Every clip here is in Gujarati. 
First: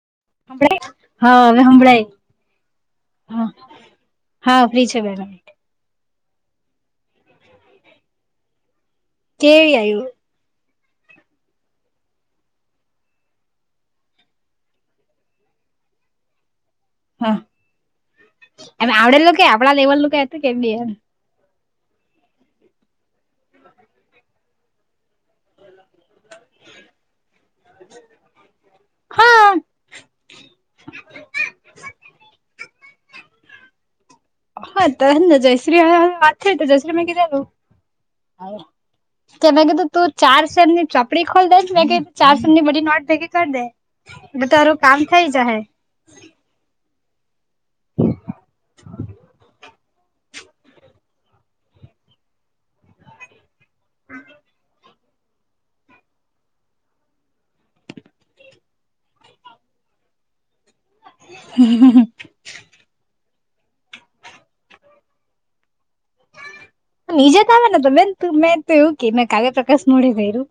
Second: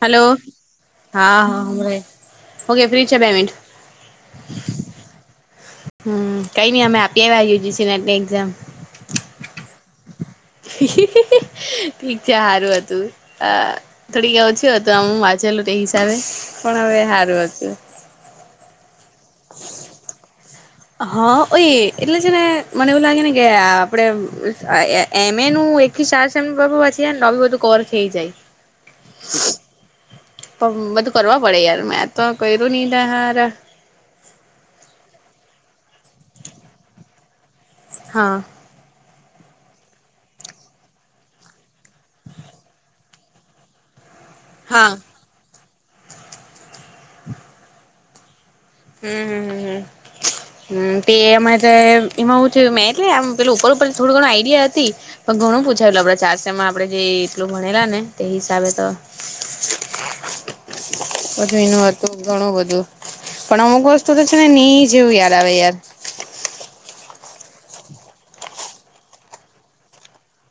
હલો હા હવે હભળ ઓકે ફ્રી છે બે હા. મિનિટ હા ફ્રી છે બેન. હમ કઈ નઈ અમે આપી્યા યુ જી સી નેટની એક્ઝામ. કેવી આવ્યો. ઠીક છે સારું હતું અ. થોડી કે ઓછી હો તો આમું માછલું તે હિસાબે, પણ હવે હા હારું છું. એમ આવડેલું કે આપણા લેવલ નું ક હતું કેમ? હા ઓય એટલે છે ને મને એવું લાગે ને કે આપડે એમે ન એકી સાારસ એમપ વાછી નેી બધું કર ખઈ જાય. હા પણ બધું કરવા પડે યાર મેં તો કર્યું નહ ત હાર. હા તને જયશ્રી માતા જયશ્રી મે કીધેલું. હા. હ [unintelligible] કે મેં કીધું તું ચાર શેર ની ચપડી ખોલી દેને મેં કીધ તું ચાર શેર ની બડી નોટ ભેગી કરી દે. એટલે તારું હા કામ થઇ જ હે. હ [inaudible] હમમ, તે અમાં એમાં હું છે મેટલે આ પે ઉપર થોડું ઘણ આઈડિયા હતી. ઘણું પૂછાયેલું આપડે ચારસમાં આપડણે જે એટલું ભણેલા ને તે હિસાબે તો. બછું એનું હતું ઘણું બધું. પણ અમુક વસ્તુ તો છે ને નહી જેવું યાદ આવે યાર. નીજે ક આવે ને તો બેન તું મેં તો એવું કે મેં કાવ્ય પ્રકાશ મોડે ગય્યું.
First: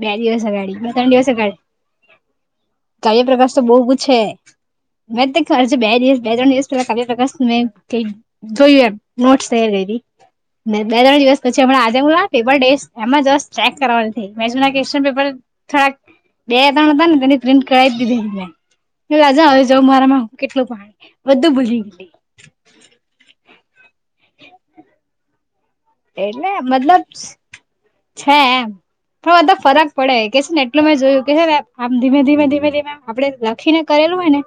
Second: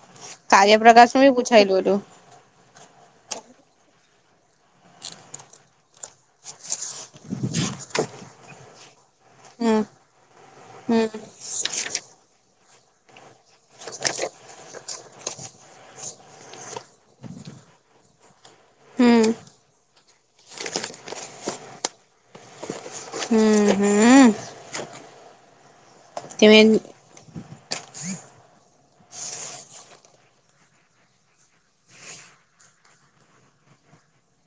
બે દિવસ અગાડી બે ત્રણ કાર્યપ્રકાશ નું દિવસ બી અગાડી, પૂછાયેલું હતું કાર્ય પ્રકાશ તો બહ ક છે. મેં ખરજ બે દિવસ બે ત્રણ દિવસ પેલા કા્ય પ્રકાશ મેં ક જોયું એમ નોટસ થ હમ રેડી. બે ત્રણ હમ દિવસ પછી હમણા આજે પેપર ડે એમાં જ્ક કરવાની નથી મે શુંન પેપર થોડાક બે તણ હતા ને તેની પ્રિન્ટ કરાવી દીધીને. હમ રાજા હવે જઉં મારામાં કેટલું પાણી, બધું ભૂલી ગલી. હમ હમ. એટલે તે મતલબ છે એમ. પણ મધબ ફરક પડે કે છે ને એટલું મે જોયું કે છે ને આમ ધીમે ધીમે ધીમે ધીમેમ આપડે લખીને કરેલું હોય ને,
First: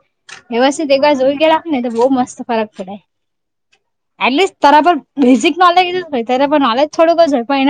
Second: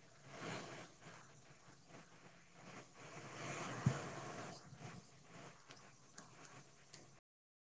વ્યવસ્થિત એક વાર જોઈ ગ રાખે ને તો બહુ મસ્ત ફરક પડે. એટલીસ્ટ તરા પર બેઝિક નોલેજ હો ત પર નોલેજ થોડુંક જ હોય પણ એના